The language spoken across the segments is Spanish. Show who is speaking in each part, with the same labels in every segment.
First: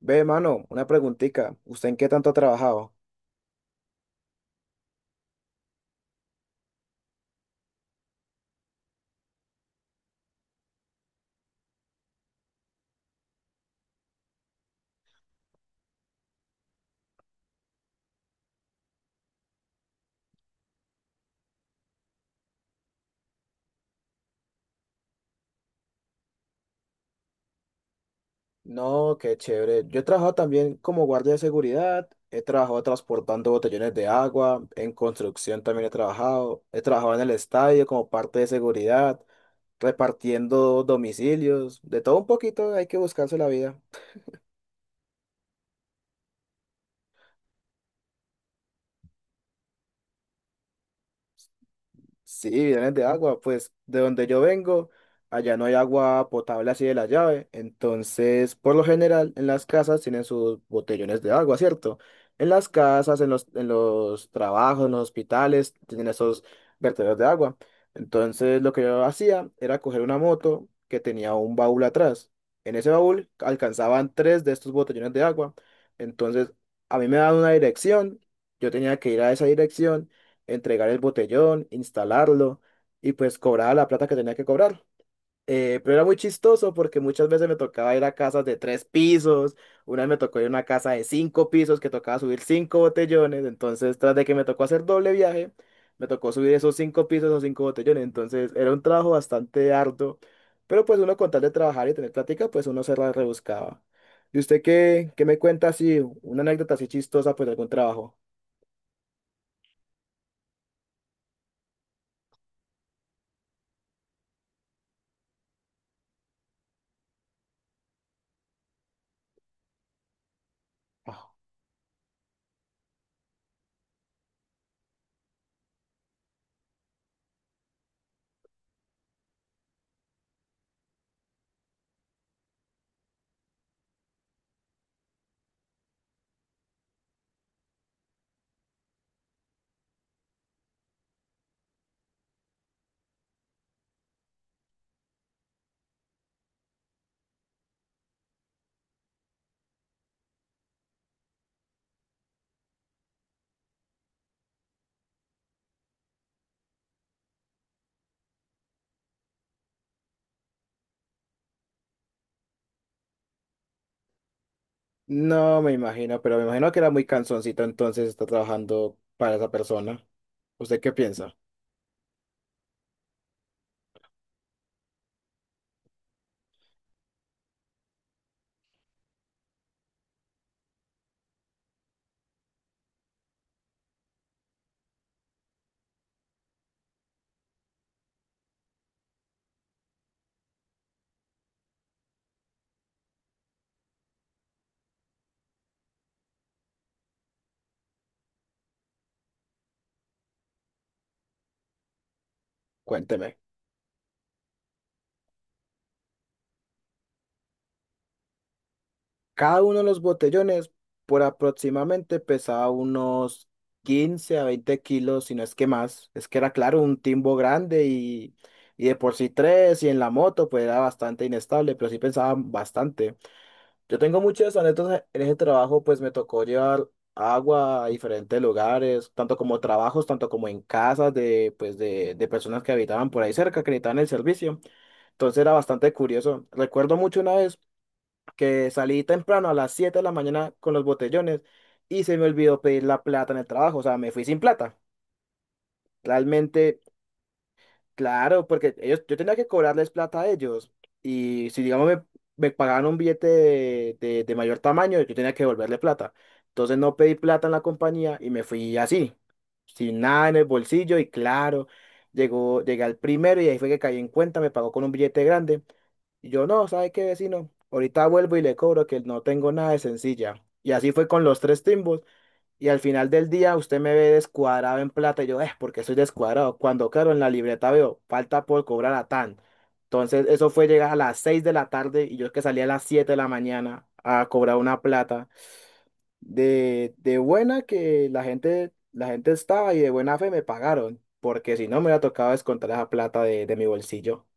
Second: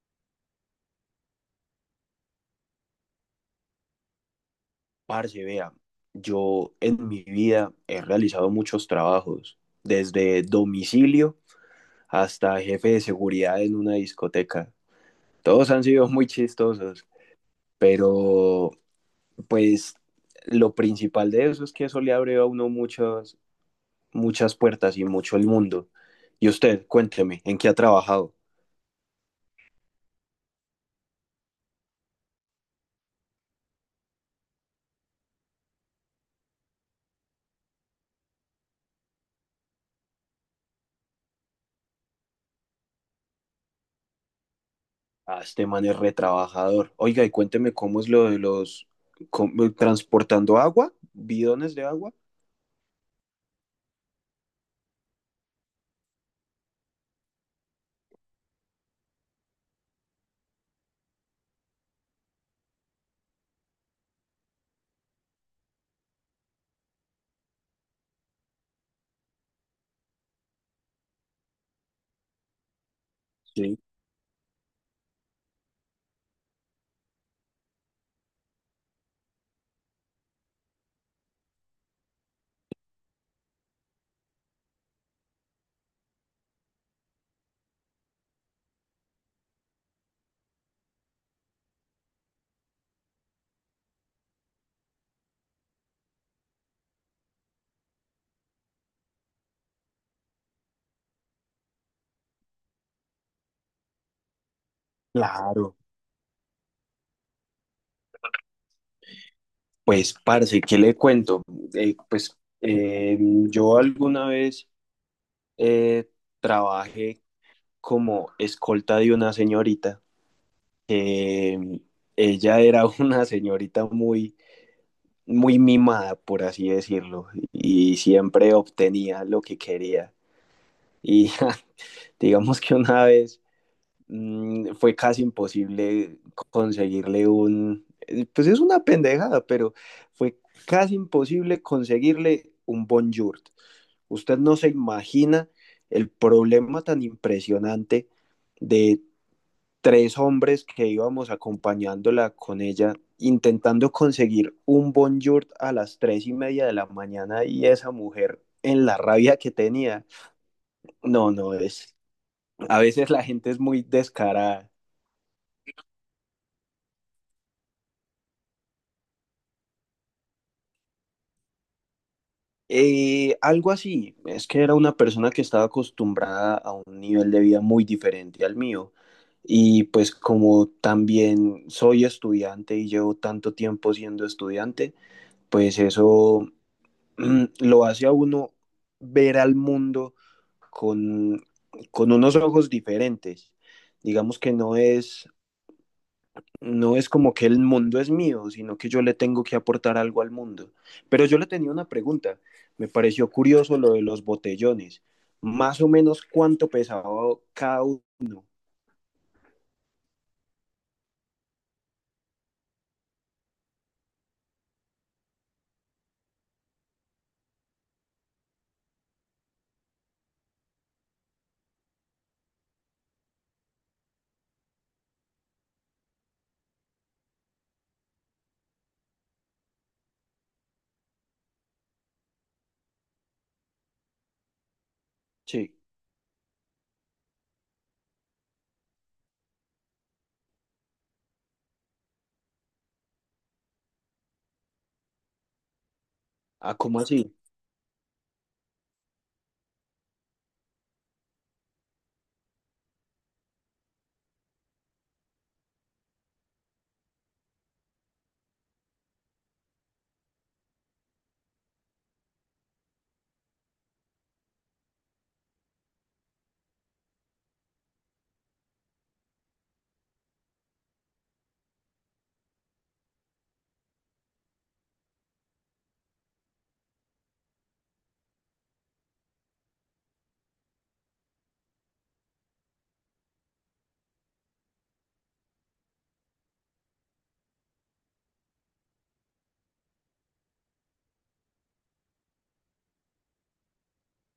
Speaker 1: Ve, mano, una preguntita. ¿Usted en qué tanto ha trabajado?
Speaker 2: Parce, vea, yo en mi vida he realizado muchos trabajos, desde domicilio hasta jefe de seguridad en una discoteca. Todos han sido muy chistosos, pero pues lo principal de eso es que eso le abre a uno muchas, muchas puertas y mucho el mundo. Y usted, cuénteme, ¿en qué ha trabajado?
Speaker 1: No, qué chévere. Yo he trabajado también como guardia de seguridad, he trabajado transportando botellones de agua, en construcción también he trabajado en el estadio como parte de seguridad, repartiendo domicilios, de todo un poquito hay que buscarse la vida.
Speaker 2: Ah, este man es retrabajador. Oiga, y cuénteme cómo es lo de los transportando agua, bidones de agua.
Speaker 1: Sí, vienen de agua, pues de donde yo vengo, allá no hay agua potable así de la llave, entonces por lo general en las casas tienen sus botellones de agua, ¿cierto? En las casas, en los trabajos, en los hospitales, tienen esos vertederos de agua. Entonces lo que yo hacía era coger una moto que tenía un baúl atrás. En ese baúl
Speaker 2: Sí,
Speaker 1: alcanzaban tres de estos botellones de agua, entonces a mí me daban una dirección, yo tenía que ir a esa dirección entregar el botellón, instalarlo y pues cobraba la plata que tenía que cobrar. Pero era muy chistoso porque muchas veces me tocaba ir a casas de tres pisos, una vez me tocó ir a una casa de cinco pisos que tocaba subir cinco botellones, entonces tras de que me tocó hacer doble viaje, me tocó subir esos cinco pisos o cinco botellones, entonces era un trabajo bastante arduo, pero pues uno con tal de trabajar y tener plática, pues uno se la rebuscaba. ¿Y usted qué me cuenta
Speaker 2: claro.
Speaker 1: así, una anécdota así chistosa pues de algún trabajo?
Speaker 2: Pues, parce, ¿qué le cuento? Pues yo alguna vez eh, trabajé como escolta de una señorita. Eh, Ella era una señorita muy, muy mimada, por así decirlo, y siempre obtenía lo que quería. Y digamos que una vez fue casi imposible conseguirle pues es una pendejada, pero fue casi imposible conseguirle un bonjour. Usted no se imagina el problema tan impresionante de tres hombres que íbamos acompañándola con ella, intentando conseguir un bonjour a las 3:30 de la mañana, y esa mujer en la rabia que tenía. No, no, a veces la gente es muy descarada.
Speaker 1: No me imagino, pero me imagino que era muy cansoncito entonces está trabajando para esa persona. ¿Usted qué piensa?
Speaker 2: Algo así, es que era una persona que estaba acostumbrada a un nivel de vida muy diferente al mío. Y pues como también soy estudiante y llevo tanto tiempo siendo estudiante, pues eso lo hace a uno ver al mundo con, con unos ojos diferentes. Digamos que no es como que el mundo es mío, sino que yo le tengo que aportar algo al mundo. Pero yo le tenía una pregunta, me pareció
Speaker 1: Cuénteme.
Speaker 2: curioso lo de los botellones, ¿más o menos cuánto pesaba cada uno?
Speaker 1: Cada uno de los botellones por aproximadamente pesaba unos 15 a 20 kilos, si no es que más. Es que era claro, un timbo grande y de por sí tres y en la moto pues era bastante inestable, pero sí pesaba bastante. Yo tengo muchas anécdotas en ese trabajo, pues me tocó llevar agua a diferentes lugares, tanto como trabajos, tanto como en casas de, pues de personas que habitaban por ahí cerca, que necesitaban el servicio. Entonces era
Speaker 2: Sí.
Speaker 1: bastante curioso. Recuerdo mucho una vez que salí temprano a las 7 de la mañana con los botellones y se me olvidó pedir la plata en el trabajo, o sea, me fui sin plata.
Speaker 2: ¿Ah,
Speaker 1: Realmente.
Speaker 2: cómo así?
Speaker 1: Claro, porque ellos, yo tenía que cobrarles plata a ellos. Y si, digamos, me pagaban un billete de mayor tamaño, yo tenía que devolverle plata. Entonces no pedí plata en la compañía y me fui así, sin nada en el bolsillo. Y claro, llegué al primero y ahí fue que caí en cuenta, me pagó con un billete grande. Y yo, no, ¿sabe qué, vecino? Ahorita vuelvo y le cobro que no tengo nada de sencilla. Y así fue con los tres timbos. Y al final del día usted me ve descuadrado en plata y yo, es porque soy descuadrado. Cuando claro, en la libreta veo, falta por cobrar a tan. Entonces eso fue llegar a las 6 de la tarde y yo que salí a las 7 de la mañana a cobrar una plata de buena que la gente estaba y de buena fe me pagaron, porque si no me hubiera tocado descontar esa plata de mi bolsillo.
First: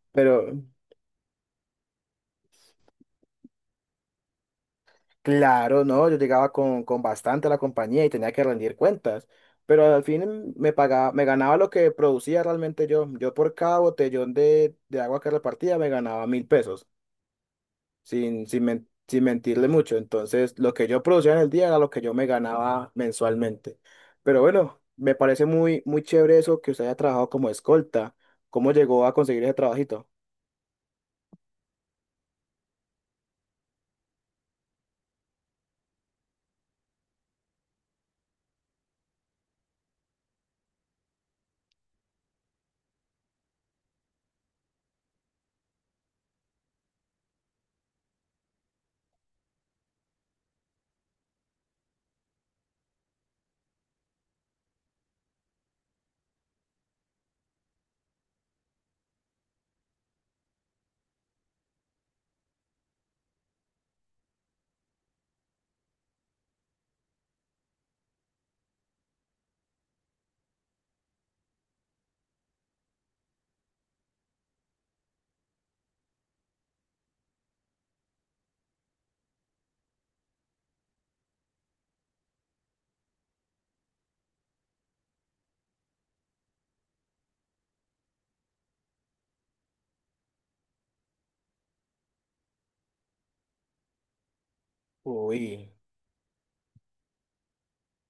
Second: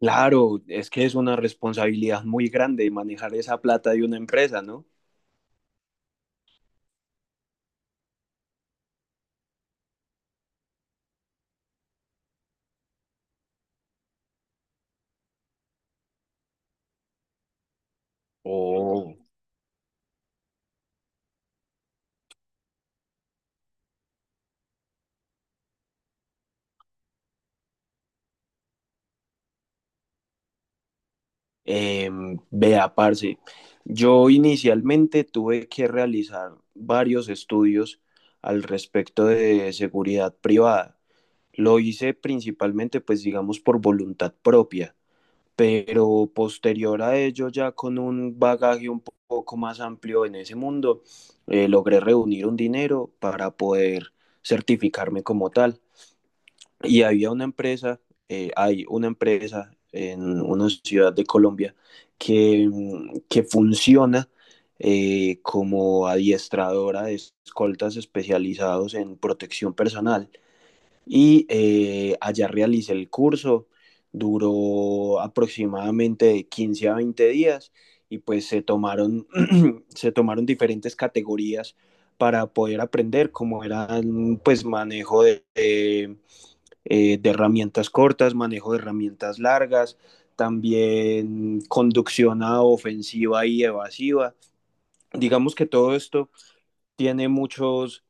Speaker 2: Claro,
Speaker 1: Pero,
Speaker 2: es que es una responsabilidad muy grande manejar esa plata de una empresa, ¿no?
Speaker 1: Claro, no, yo llegaba con bastante a la compañía y tenía que rendir cuentas, pero al fin me pagaba, me ganaba lo que producía realmente yo. Yo por cada botellón de agua que repartía me ganaba 1000 pesos, sin, sin, men-
Speaker 2: Oh,
Speaker 1: sin mentirle mucho. Entonces, lo que yo producía en el día era lo que yo me ganaba mensualmente. Pero bueno, me parece muy, muy chévere eso que usted haya trabajado como escolta. ¿Cómo llegó a conseguir ese trabajito?
Speaker 2: vea, parce, yo inicialmente tuve que realizar varios estudios al respecto de seguridad privada. Lo hice principalmente, pues digamos, por voluntad propia, pero posterior a ello, ya con un bagaje un poco más amplio en ese mundo, logré reunir un dinero para poder certificarme como tal. Y había una empresa, hay una empresa en una ciudad de Colombia que funciona como adiestradora de escoltas especializados en protección personal, y allá realicé el curso. Duró aproximadamente de 15 a 20 días y pues se tomaron, se tomaron diferentes categorías para poder aprender, como eran pues manejo de herramientas cortas, manejo de herramientas largas, también conducción a ofensiva y evasiva. Digamos que
Speaker 1: Uy,
Speaker 2: todo esto tiene muchos,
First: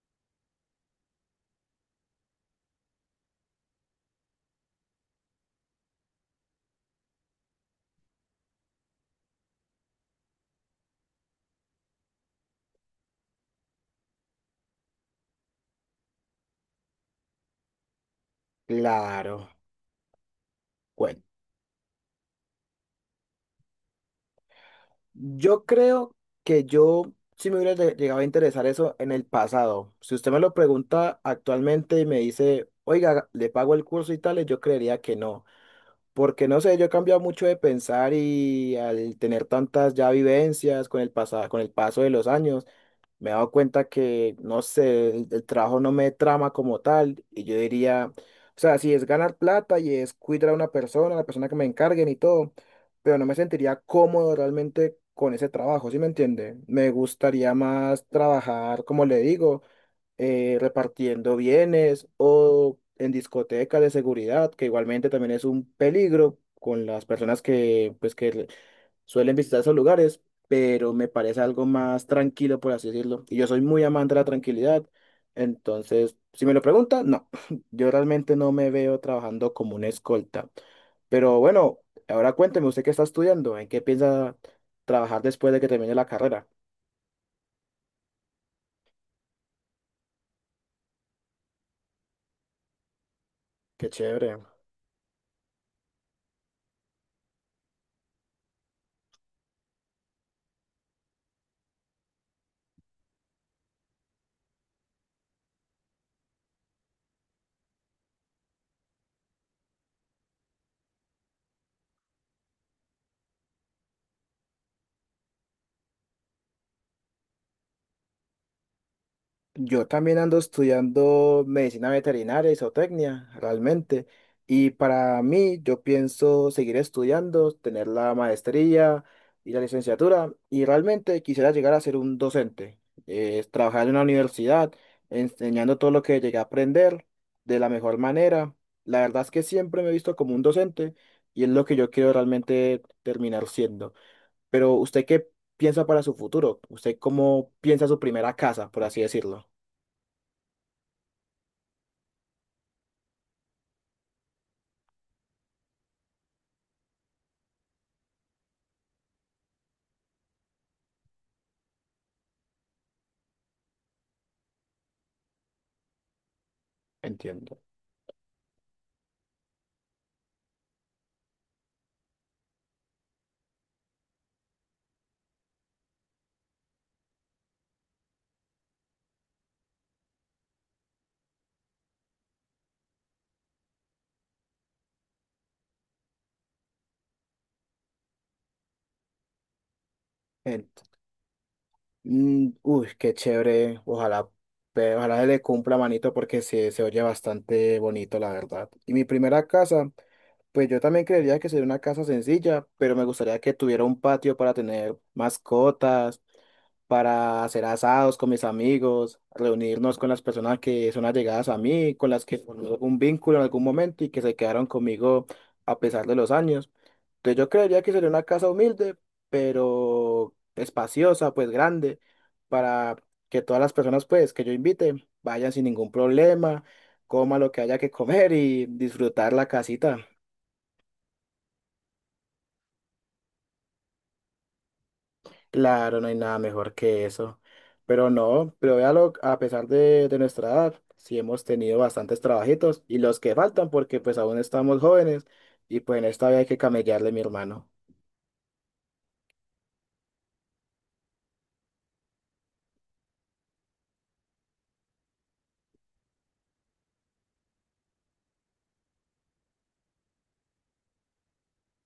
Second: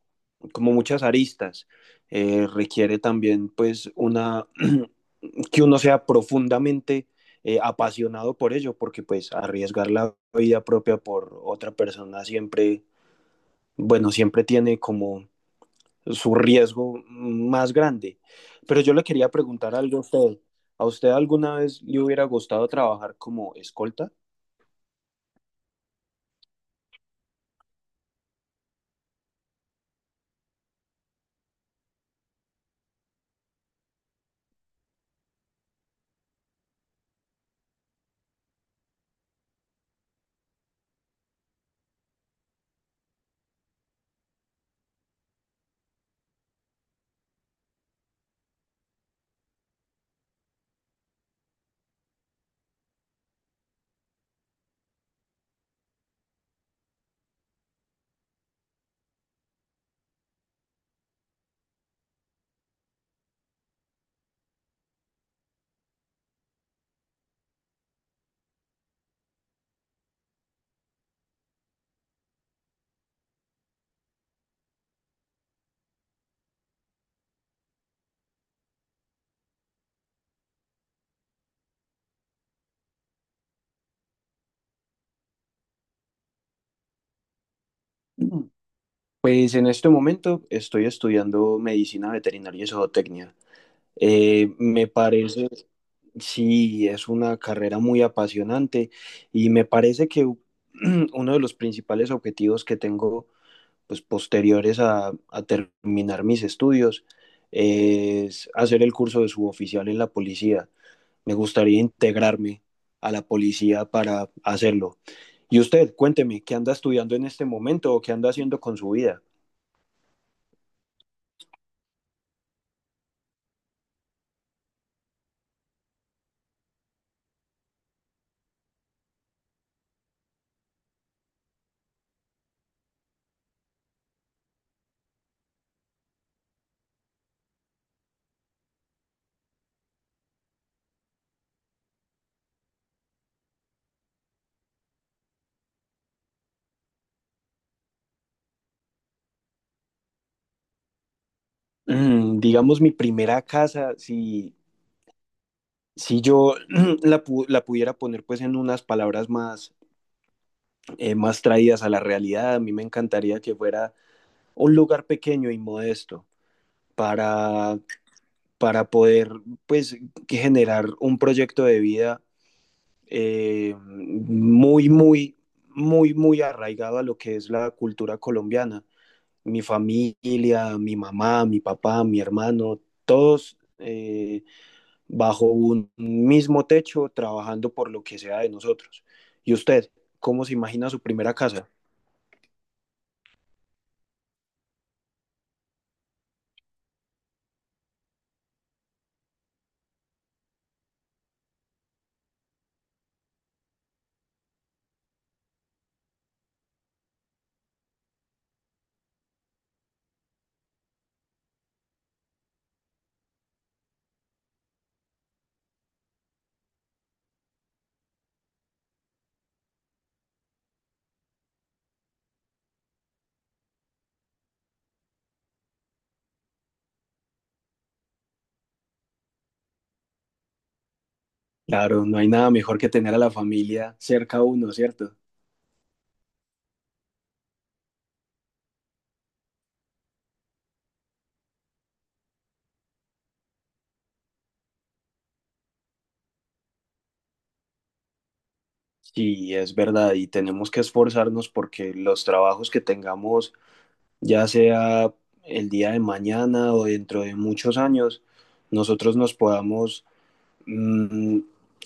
Speaker 2: como muchas aristas. Requiere también pues una que uno sea profundamente apasionado por ello, porque pues arriesgar la vida propia por otra persona siempre, bueno, siempre tiene como su riesgo más grande. Pero yo le quería
Speaker 1: claro.
Speaker 2: preguntar algo a usted. ¿A usted alguna vez le hubiera gustado trabajar como escolta?
Speaker 1: Yo creo que yo sí me hubiera llegado a interesar eso en el pasado. Si usted me lo pregunta actualmente y me dice, oiga, le pago el curso y tales, yo creería que no. Porque no sé, yo he cambiado mucho de pensar y al tener tantas ya vivencias con el paso de los años, me he dado cuenta que, no sé, el trabajo no me trama como tal. Y yo diría, o sea, si es ganar plata y es cuidar a una persona, la persona que me encarguen y todo, pero no me sentiría cómodo realmente con ese trabajo, ¿sí me entiende? Me gustaría más trabajar, como le digo, repartiendo bienes o en discotecas de seguridad, que igualmente también es un peligro con las personas que suelen visitar esos lugares, pero me parece algo más tranquilo, por así decirlo. Y yo soy muy amante de la tranquilidad, entonces, si me lo preguntan, no, yo realmente no me veo trabajando como una escolta. Pero bueno, ahora cuénteme, usted qué está estudiando, ¿en qué piensa trabajar después de que termine la carrera?
Speaker 2: Pues en este momento estoy estudiando medicina veterinaria y zootecnia.
Speaker 1: Qué chévere.
Speaker 2: Me parece, sí, es una carrera muy apasionante, y me parece uno de los principales objetivos que tengo, pues posteriores a terminar mis estudios, es hacer el curso de suboficial en la policía. Me gustaría integrarme a la policía para hacerlo. Y usted, cuénteme, ¿qué anda estudiando en este momento o qué anda haciendo con su vida?
Speaker 1: Yo también ando estudiando medicina veterinaria y zootecnia, realmente. Y para mí, yo pienso seguir estudiando, tener la maestría y la licenciatura. Y realmente quisiera llegar a ser un docente, trabajar en una universidad, enseñando todo lo que llegué a aprender de la mejor manera. La verdad es que siempre me he visto como un docente y es lo que yo quiero realmente terminar siendo. Pero ¿usted qué piensa para su futuro? ¿Usted cómo piensa su primera casa, por así decirlo?
Speaker 2: Digamos, mi primera casa, si si yo la pudiera poner pues en unas palabras más, más traídas a la realidad, a mí me encantaría que fuera un lugar pequeño y modesto
Speaker 1: Entiendo.
Speaker 2: para, para, poder pues que generar un proyecto de vida muy, muy, muy, muy arraigado a lo que es la cultura colombiana. Mi familia, mi mamá, mi papá, mi hermano, todos bajo un mismo techo, trabajando por lo que sea de nosotros. ¿Y usted cómo se
Speaker 1: Ent-
Speaker 2: imagina su primera casa?
Speaker 1: Uy, qué chévere. Ojalá se le cumpla manito porque se oye bastante bonito, la verdad. Y mi primera casa, pues yo también creería que sería una casa sencilla, pero me gustaría que tuviera un patio para tener mascotas, para hacer asados con mis amigos, reunirnos con las personas que son allegadas a mí, con las que formé un vínculo en algún momento y que se quedaron conmigo a pesar de los años. Entonces yo creería que sería una casa humilde, pero espaciosa, pues grande, para que todas las personas pues que yo invite vayan sin ningún problema, coman lo que haya que comer y disfrutar la casita.
Speaker 2: Claro, no hay nada mejor que tener a la familia cerca a uno, ¿cierto?
Speaker 1: Claro, no hay nada mejor que eso. Pero no, pero véalo, a pesar de nuestra edad, sí hemos tenido bastantes trabajitos y los que faltan porque pues aún estamos jóvenes y pues en esta vida hay que camellarle, mi hermano.
Speaker 2: Sí, es verdad, y tenemos que esforzarnos porque los trabajos que tengamos, ya sea el día de mañana o dentro de muchos años, nosotros nos podamos mm,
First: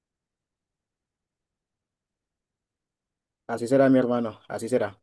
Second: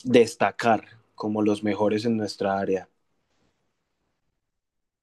Speaker 2: destacar como los mejores en nuestra área.
Speaker 1: Así será, mi hermano, así será.